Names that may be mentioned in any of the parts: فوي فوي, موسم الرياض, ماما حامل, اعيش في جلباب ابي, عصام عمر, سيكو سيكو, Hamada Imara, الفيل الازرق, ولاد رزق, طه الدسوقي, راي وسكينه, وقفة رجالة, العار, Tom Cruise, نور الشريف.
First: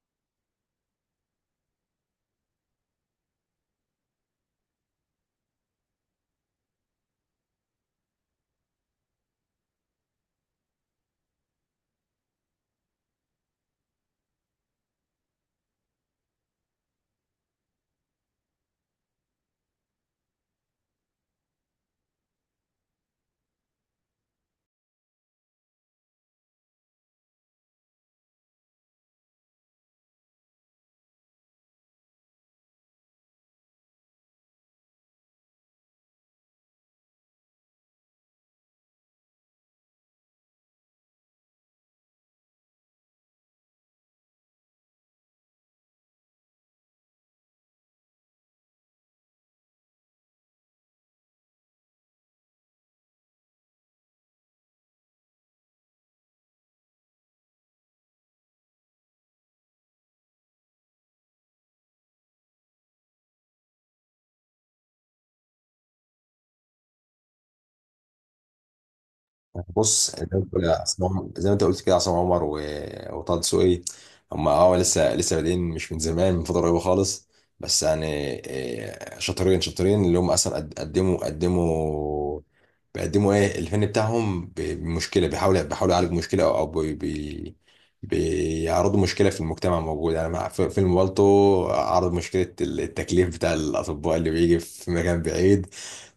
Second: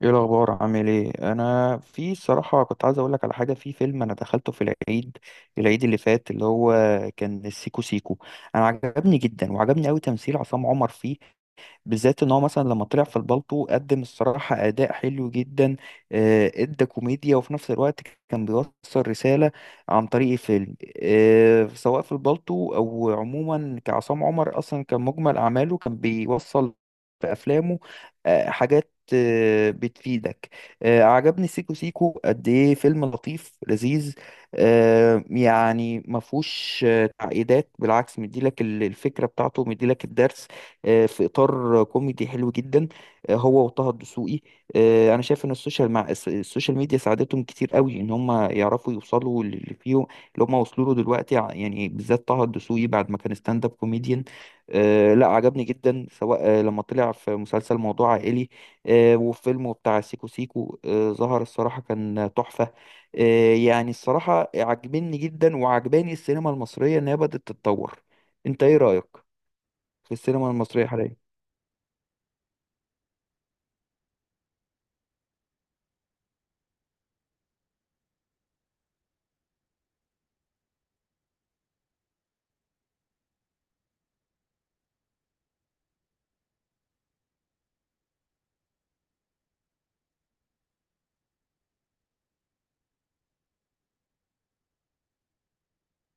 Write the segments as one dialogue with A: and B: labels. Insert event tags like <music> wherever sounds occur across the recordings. A: ايه الاخبار عامل ايه؟ انا في الصراحه كنت عايز اقول لك على حاجه في فيلم انا دخلته في العيد العيد اللي فات، اللي هو كان السيكو سيكو. انا عجبني جدا وعجبني قوي تمثيل عصام عمر فيه، بالذات ان هو مثلا لما طلع في البالطو قدم الصراحه اداء حلو جدا. ادى كوميديا وفي نفس الوقت كان بيوصل رساله عن طريق الفيلم. سواء في البالطو او عموما كعصام عمر اصلا كان مجمل اعماله كان بيوصل في افلامه حاجات بتفيدك. عجبني سيكو سيكو قد ايه فيلم لطيف لذيذ. يعني ما فيهوش تعقيدات، بالعكس مديلك الفكره بتاعته، مديلك الدرس في اطار كوميدي حلو جدا. هو وطه الدسوقي. انا شايف ان السوشيال مع السوشيال ميديا ساعدتهم كتير قوي ان هم يعرفوا يوصلوا للي فيهم اللي هم وصلوا له دلوقتي يعني بالذات طه الدسوقي بعد ما كان ستاند اب كوميديان. لا عجبني جدا، سواء لما طلع في مسلسل موضوع عائلي وفيلمه بتاع سيكو سيكو. ظهر الصراحة كان تحفة. يعني الصراحة عجبني جدا وعجباني السينما المصرية إنها بدأت تتطور. أنت إيه رأيك في
B: بص
A: السينما المصرية حاليا؟
B: زي ما انت قلت كده، عصام عمر وطه دسوقي. هم لسه بادئين، مش من زمان، من فتره قريبه خالص. بس يعني شاطرين، اللي هم اصلا قدموا بيقدموا ايه الفن بتاعهم بمشكله. بيحاولوا يعالجوا مشكله، او بيعرضوا مشكله في المجتمع موجود. يعني مع فيلم بالطو، عرض مشكله التكليف بتاع الاطباء اللي بيجي في مكان بعيد.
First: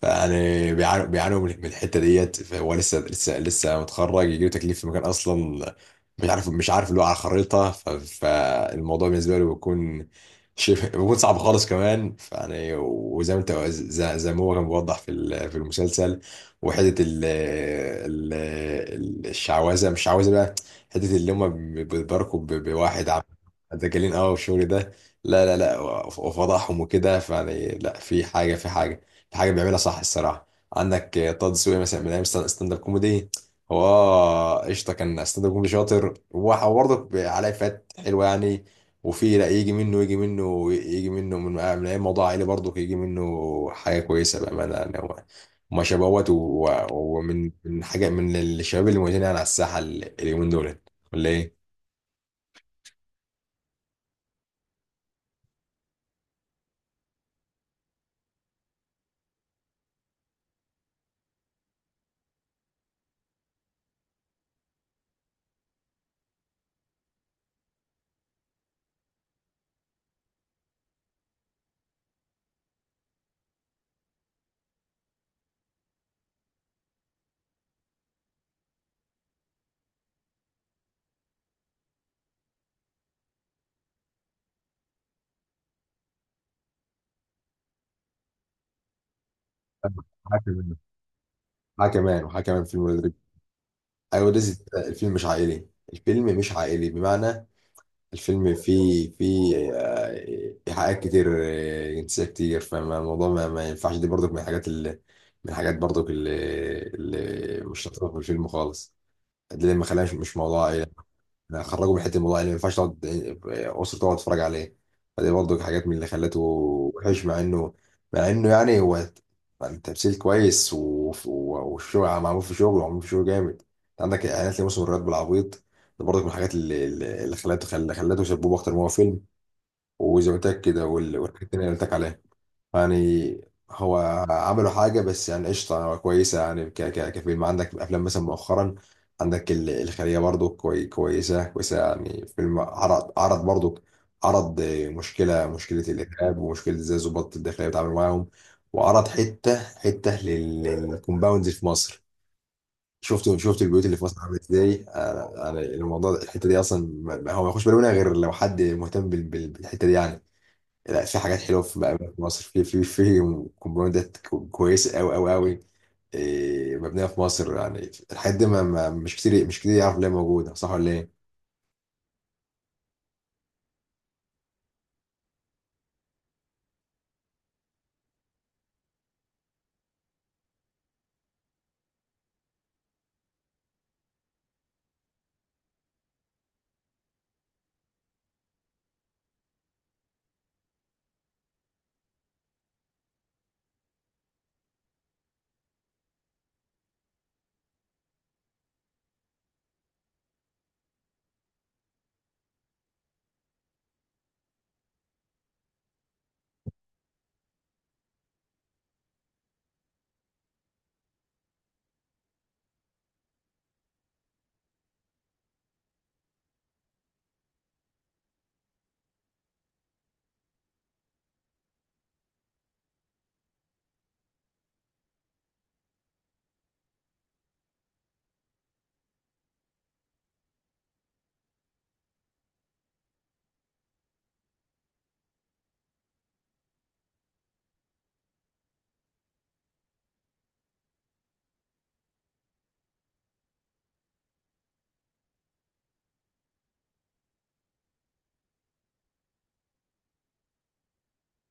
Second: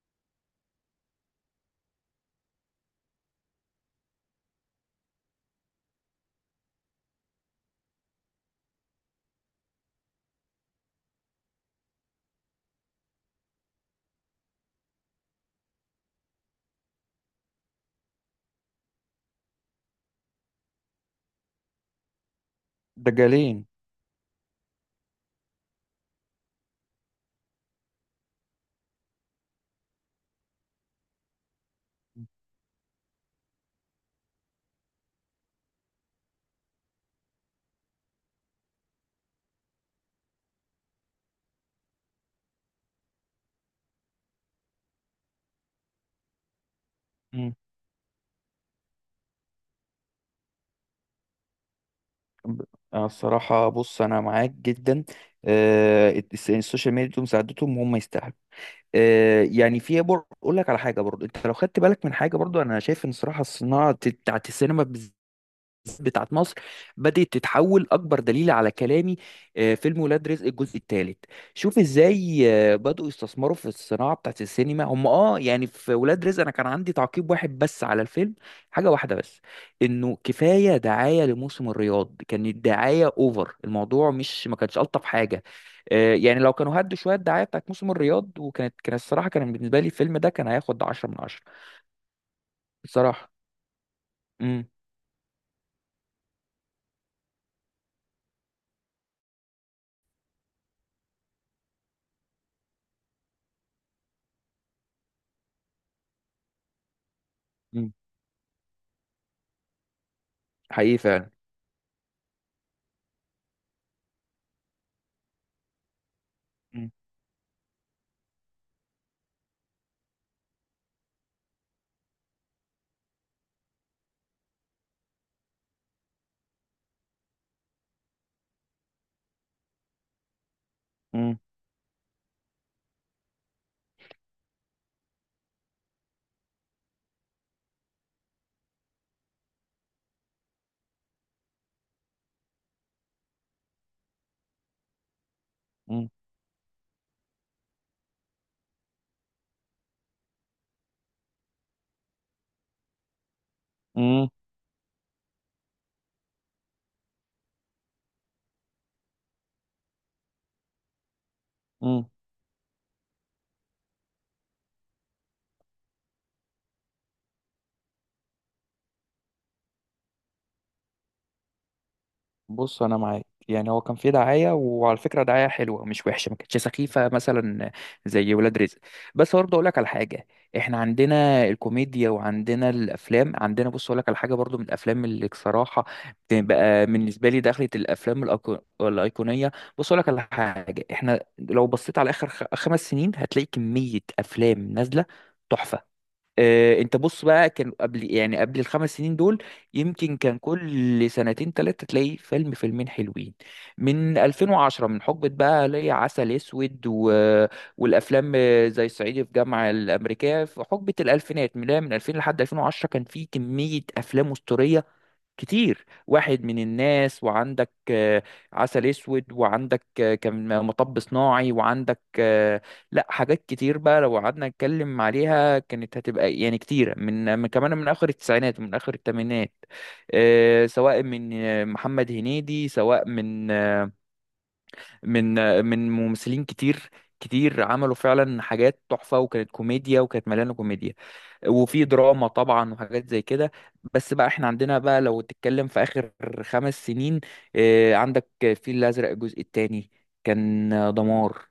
B: فيعني بيعانوا من الحته ديت، فهو لسه متخرج يجيله تكليف في مكان اصلا مش عارف، اللي هو على خريطه. فالموضوع بالنسبه له بيكون شبه، بيكون صعب خالص كمان. فيعني وزي ما انت زي ما هو كان بيوضح في في المسلسل، وحته الشعوذه، مش شعوذه بقى، حته اللي هم بيتباركوا بواحد عم،
A: دجالين.
B: دجالين، اه، والشغل ده. لا، وفضحهم وكده. فيعني لا، في حاجه، حاجه بيعملها صح، الصراحه. عندك طه دسوقي مثلا، من ايام ستاند اب كوميدي. هو قشطه، كان ستاند اب كوميدي شاطر، وبرضه عليه فات حلوه يعني. وفي لا، يجي منه، من ايام موضوع عائلي، برضه يجي منه حاجه كويسه بامانه يعني. هو ما شبهوت ومن
A: مم.
B: من حاجه، من الشباب اللي موجودين يعني على الساحه اليومين دول، ولا ايه؟
A: ب- أنا الصراحة بص أنا معاك جدا. السوشيال ميديا دول مساعدتهم، هم يستاهلوا. يعني في أقول لك على حاجة برضو، أنت لو خدت بالك من حاجة، برضو أنا شايف إن صراحة صناعة بتاعت السينما بتاعت مصر بدأت تتحول. أكبر دليل على كلامي فيلم ولاد رزق الجزء الثالث. شوف إزاي بدأوا يستثمروا في الصناعة بتاعت السينما هم. آه يعني في ولاد رزق أنا كان عندي تعقيب واحد بس على الفيلم، حاجة واحدة بس، إنه كفاية دعاية لموسم الرياض، كانت دعاية أوفر، الموضوع مش ما كانش ألطف حاجة. يعني لو كانوا هدوا شوية الدعاية بتاعت موسم الرياض وكانت كان الصراحة كان بالنسبة لي الفيلم ده كان
B: حاكم،
A: هياخد 10 من 10
B: حاكم وحاكم في المدرب.
A: بصراحة.
B: ايوه، ده
A: امم.
B: الفيلم مش عائلي، الفيلم مش عائلي بمعنى. الفيلم فيه، إيحاءات كتير، جنسية كتير. فالموضوع ما ينفعش. دي برضك من الحاجات اللي، من الحاجات برضك اللي مش
A: امم.
B: لطيفة في الفيلم خالص. ده اللي ما خلاش مش موضوع عائلة.
A: حقيقي فعلا.
B: أنا خرجوا من حتة الموضوع عائلة، ما ينفعش تقعد أسرة تقعد تتفرج عليه. فدي برضه حاجات من اللي خلته
A: امم.
B: وحش، مع إنه، مع إنه يعني، هو التمثيل كويس والشغل معمول في شغل، ومعمول في شغل جامد. أنت عندك إعلانات لموسم الرياض بالعبيط. ده برضه من الحاجات اللي خلته شبوب أكتر ما هو فيلم. وزي ما قلت لك كده، والحاجات التانية اللي قلت لك عليها يعني. هو عملوا حاجة، بس يعني قشطة يعني، هو كويسة يعني ك ك كفيلم. عندك أفلام مثلا مؤخرا، عندك الخلية برضو، كويسة يعني. فيلم عرض برضو، عرض مشكلة
A: امم.
B: الإرهاب، ومشكلة إزاي الضباط الداخلية بيتعاملوا معاهم، وعرض حتة للكومباوندز في مصر. شفت البيوت اللي في مصر
A: امم.
B: عاملة ازاي. أنا- يعني الموضوع ده- الحتة دي أصلا، ما- هو ما يخش بالي منها غير لو حد مهتم بالحتة دي يعني. لا، في حاجات حلوه، في بقى
A: امم.
B: في مصر، في في في كومباوندات، كويسه قوي قوي قوي. إيه، مبنيه في مصر. يعني الحاجات دي مش كتير يعرف ليه موجوده، صح ولا ايه؟
A: بص انا معاك، يعني هو كان في دعايه وعلى فكره دعايه حلوه مش وحشه، ما كانتش سخيفه مثلا زي ولاد رزق. بس برضه اقول لك على حاجه. احنا عندنا الكوميديا وعندنا الافلام، عندنا، بص اقول لك على حاجه برضه، من الافلام اللي بصراحه بتبقى بالنسبه لي دخلت الافلام الايقونيه. بص اقول لك على حاجه، احنا لو بصيت على اخر 5 سنين هتلاقي كميه افلام نازله تحفه. انت بص بقى، كان قبل يعني قبل الخمس سنين دول يمكن كان كل سنتين ثلاثة تلاقي فيلم فيلمين حلوين. من 2010 من حقبة بقى ليا عسل اسود و... والافلام زي الصعيدي في جامعة الامريكية في حقبة الالفينات من 2000 لحد 2010 كان في كمية افلام اسطورية كتير واحد من الناس. وعندك عسل اسود وعندك كان مطب صناعي وعندك لا حاجات كتير بقى لو قعدنا نتكلم عليها كانت هتبقى يعني كتيرة، من كمان من اخر التسعينات ومن اخر الثمانينات، سواء من محمد هنيدي سواء من من من ممثلين كتير كتير عملوا فعلا حاجات تحفة وكانت كوميديا وكانت مليانة كوميديا وفي دراما طبعا وحاجات زي كده. بس بقى احنا عندنا بقى لو تتكلم في اخر 5 سنين عندك الفيل الازرق الجزء الثاني، كان دمار.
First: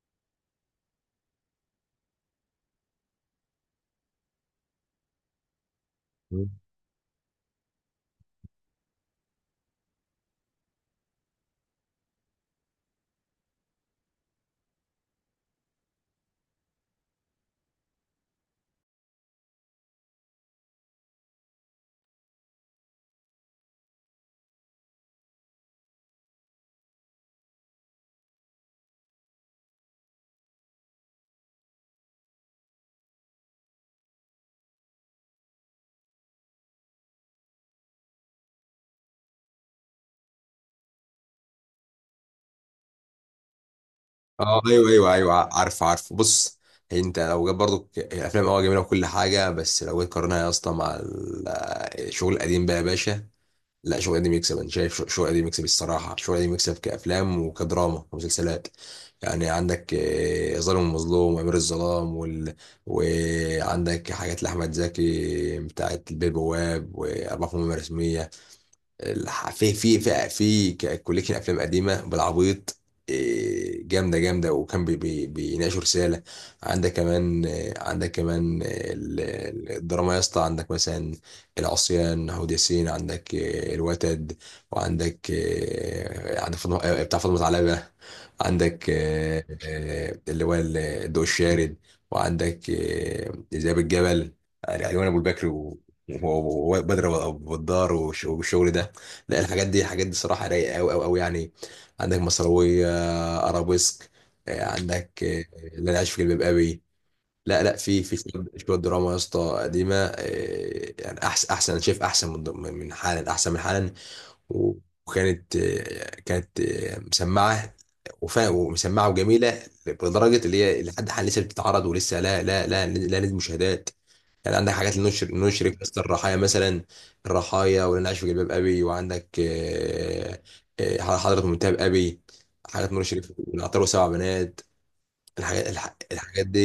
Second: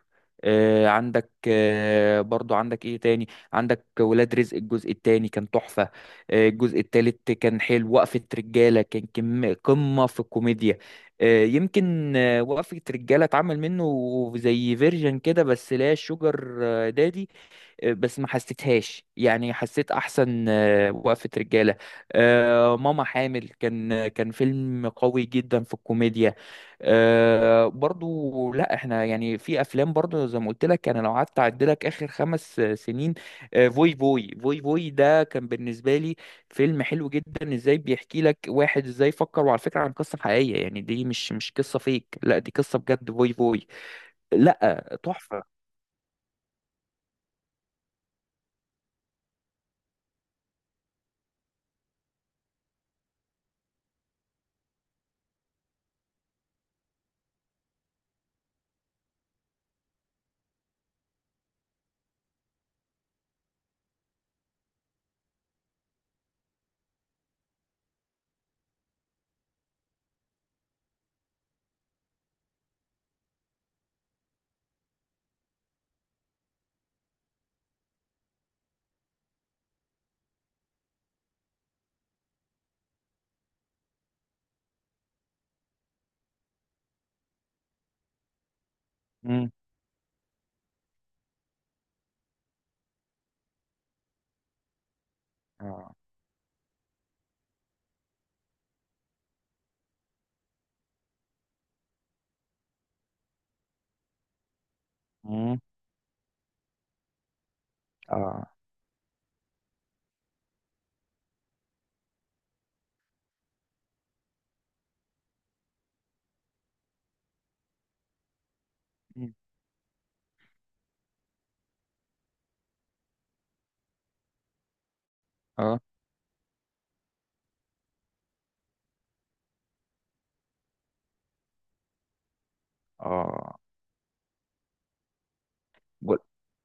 A: عندك برضو عندك ايه تاني، عندك ولاد رزق الجزء الثاني، كان تحفة.
B: مم.
A: الجزء الثالث كان حلو. وقفة رجالة كان قمة في الكوميديا. يمكن وقفة رجالة اتعمل منه زي فيرجن كده بس لا شوجر دادي. بس ما حسيتهاش، يعني حسيت احسن وقفة رجالة. ماما حامل كان فيلم قوي جدا في الكوميديا. برضو لا احنا يعني في افلام برضو زي ما قلت لك، انا لو قعدت اعدلك اخر خمس سنين فوي فوي فوي فوي ده كان بالنسبة لي فيلم حلو جدا، ازاي بيحكي لك واحد ازاي فكر، وعلى فكرة عن قصة حقيقية، يعني دي مش قصة فيك، لا دي قصة بجد. فوي فوي،
B: اه، ايوه
A: لا
B: ايوه ايوه
A: تحفة.
B: عارف، بص. انت لو جاب برضو الافلام، اه جميله وكل حاجه، بس لو جيت قارنها يا اسطى مع الشغل القديم بقى يا باشا. لا، شو قديم يكسب. انا شايف شو قديم يكسب، الصراحه شو قديم يكسب، كافلام وكدراما ومسلسلات يعني. عندك ظالم ومظلوم، وامير الظلام، وعندك حاجات لاحمد زكي، بتاعت البيه البواب، واربعه مهمه رسميه. في في في في كوليكشن افلام قديمه بالعبيط. إيه، جامده، وكان بي بي بيناقشوا رساله. عندك كمان عندك كمان الدراما يا اسطى. عندك مثلا العصيان، هود ياسين، عندك الوتد، وعندك عندك فاطمة، بتاع فاطمه علبه. عندك
A: مم.
B: اللي هو الضوء الشارد، وعندك ذئاب الجبل. يعني علوان ابو البكر
A: اه.
B: وبدر، والدار، والشغل ده. لا، الحاجات دي، الحاجات دي صراحة رايقة أوي أوي أوي يعني. عندك مصراوية، أرابيسك، عندك
A: مم.
B: اللي أنا عايش في جلباب أبي. لا لا، في في شوية
A: اه.
B: شوية دراما يا اسطى قديمة يعني أحسن، أنا شايف أحسن من، من حالا، أحسن من حالا. وكانت كانت مسمعة ومسمعة وجميلة، لدرجة اللي هي لحد حال لسه بتتعرض ولسه، لا نزل مشاهدات يعني. عندك حاجات لنشر
A: اه.
B: قصة الرحايا مثلا، الرحايا، واللي انا عايش في جلباب ابي، وعندك حضرة منتهى ابي، حاجات نور الشريف،
A: اه.
B: والعطار، وسبع بنات. الحاجات
A: بقول-
B: الحاجات دي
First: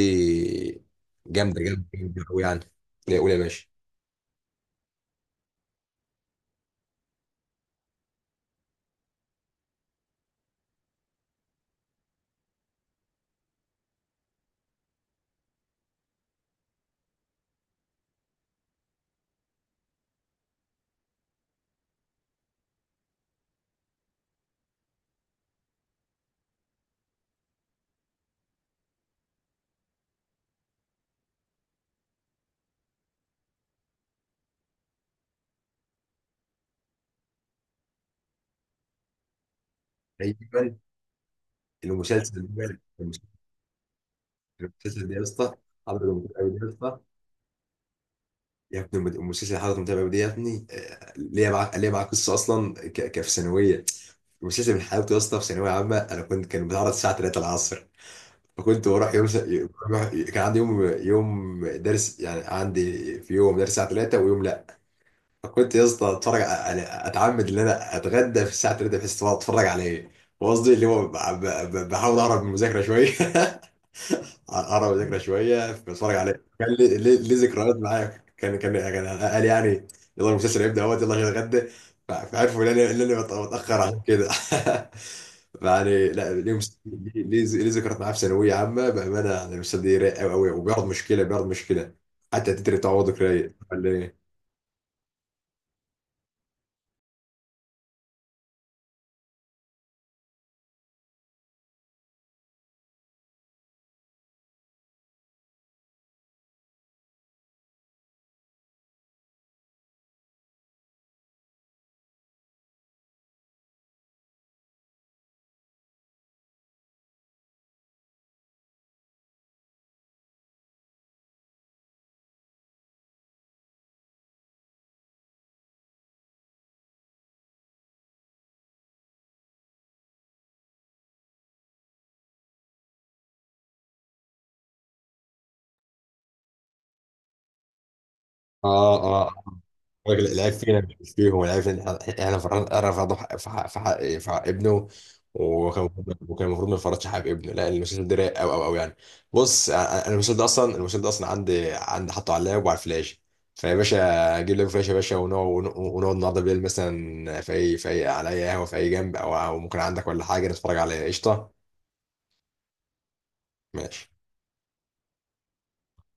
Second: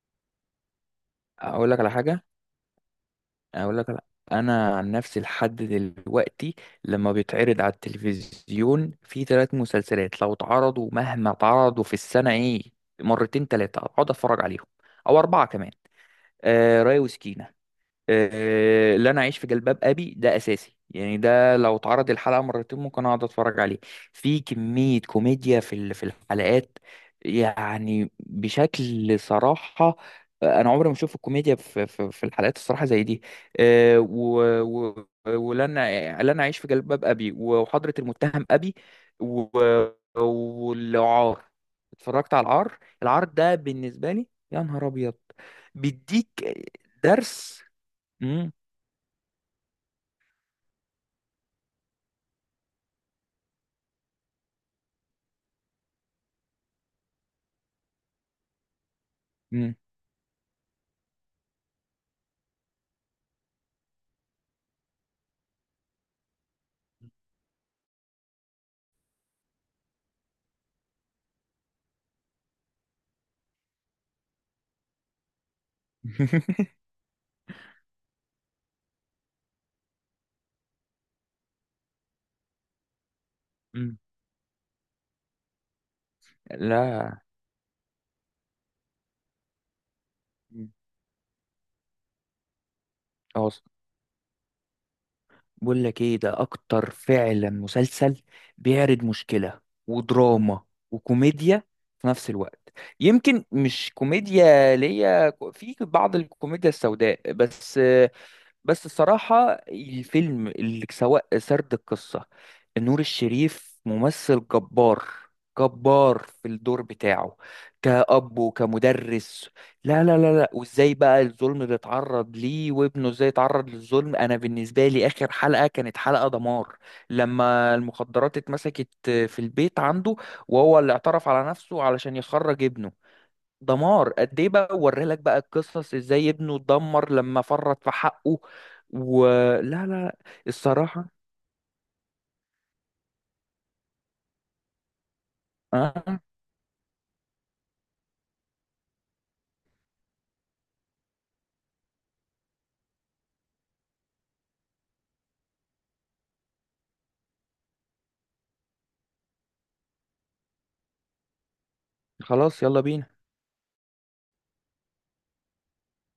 B: جامدة
A: اقول لك
B: جامدة
A: على
B: جامدة
A: حاجه.
B: قوي يعني. لا، قول يا باشا.
A: اقول لك على... انا عن نفسي لحد دلوقتي لما بيتعرض على التلفزيون في 3 مسلسلات لو اتعرضوا، مهما اتعرضوا في السنه ايه، مرتين ثلاثه اقعد اتفرج عليهم، او اربعه كمان. آه، راي وسكينه. لا انا اعيش في جلباب ابي ده اساسي، يعني ده لو اتعرض الحلقه مرتين ممكن اقعد اتفرج عليه. في كميه كوميديا في في الحلقات، يعني بشكل صراحه. انا عمري ما اشوف الكوميديا في الحلقات الصراحه زي دي. و و ولن، لن اعيش في جلباب ابي، وحضره المتهم ابي، و-
B: ايوه،
A: والعار. اتفرجت
B: المسلسل
A: على
B: ده،
A: العار، العار ده بالنسبه لي يا نهار
B: المسلسل ده
A: ابيض،
B: يا اسطى، حضرة
A: بيديك
B: منتهى ابي ده يا اسطى.
A: درس. امم.
B: يا ابني المسلسل حضرة منتهى ابي ده يا ابني، ليا معاه قصة اصلا في ثانوية. المسلسل من حلاوته يا اسطى، في ثانوية عامة، انا كنت، كان بيتعرض الساعة 3 العصر، فكنت بروح يوم
A: امم. امم.
B: كان عندي يوم درس، يعني عندي في يوم درس الساعه 3 ويوم لا. فكنت يا اسطى اتفرج على، اتعمد ان انا اتغدى في الساعه 3 بحيث تبقى اتفرج عليه. وقصدي اللي هو بحاول اهرب من المذاكره شويه <laughs> اقرب الذكرى شويه، بتفرج عليه. كان
A: <laughs>
B: لي، لي ذكريات معايا. كان، يعني كان قال يعني، يلا المسلسل هيبدا اهوت، يلا عشان اتغدى. فعرفوا ان انا، ان انا بتاخر عشان كده. <laughs> يعني لا، ليه
A: لا.
B: ليه ذكريات معاه في ثانويه عامه بامانه. يعني المسلسل ده رايق قوي قوي،
A: مم.
B: وبيعرض مشكله، بيعرض مشكله حتى التتر بتاعه برضه رايق،
A: أص-
B: ولا ايه؟
A: بقول لك ايه، ده اكتر فعلا مسلسل بيعرض مشكلة ودراما وكوميديا في نفس الوقت. يمكن مش كوميديا ليا، في بعض الكوميديا السوداء بس. بس الصراحة الفيلم اللي سواء سرد القصة. نور الشريف ممثل جبار، جبار في الدور بتاعه كأب وكمدرس. لا لا لا لا، وازاي بقى الظلم اللي اتعرض ليه، وابنه ازاي اتعرض للظلم. انا بالنسبة لي اخر حلقة كانت حلقة دمار، لما المخدرات اتمسكت في البيت عنده وهو اللي اعترف على نفسه علشان يخرج ابنه. دمار. قد ايه بقى وري لك بقى القصص، ازاي ابنه اتدمر لما فرط في حقه.
B: اه، اه،
A: ولا لا لا،
B: الراجل، العيب فينا مش
A: الصراحة
B: فيهم. العيب ان احنا رفضوا في حق، ابنه. وكان المفروض،
A: آه
B: ما يفرطش حق ابنه. لا، المسلسل ده رايق قوي قوي قوي يعني. بص، أنا- أنا المسلسل ده اصلا، عندي، حاطه على اللاب وعلى الفلاش. فيا باشا، اجيب لك فلاش يا باشا، ونقعد، النهارده بالليل مثلا، في اي، على اي قهوه، في اي جنب، او ممكن عندك ولا حاجه، نتفرج على قشطه.
A: خلاص، يلا بينا.
B: ماشي.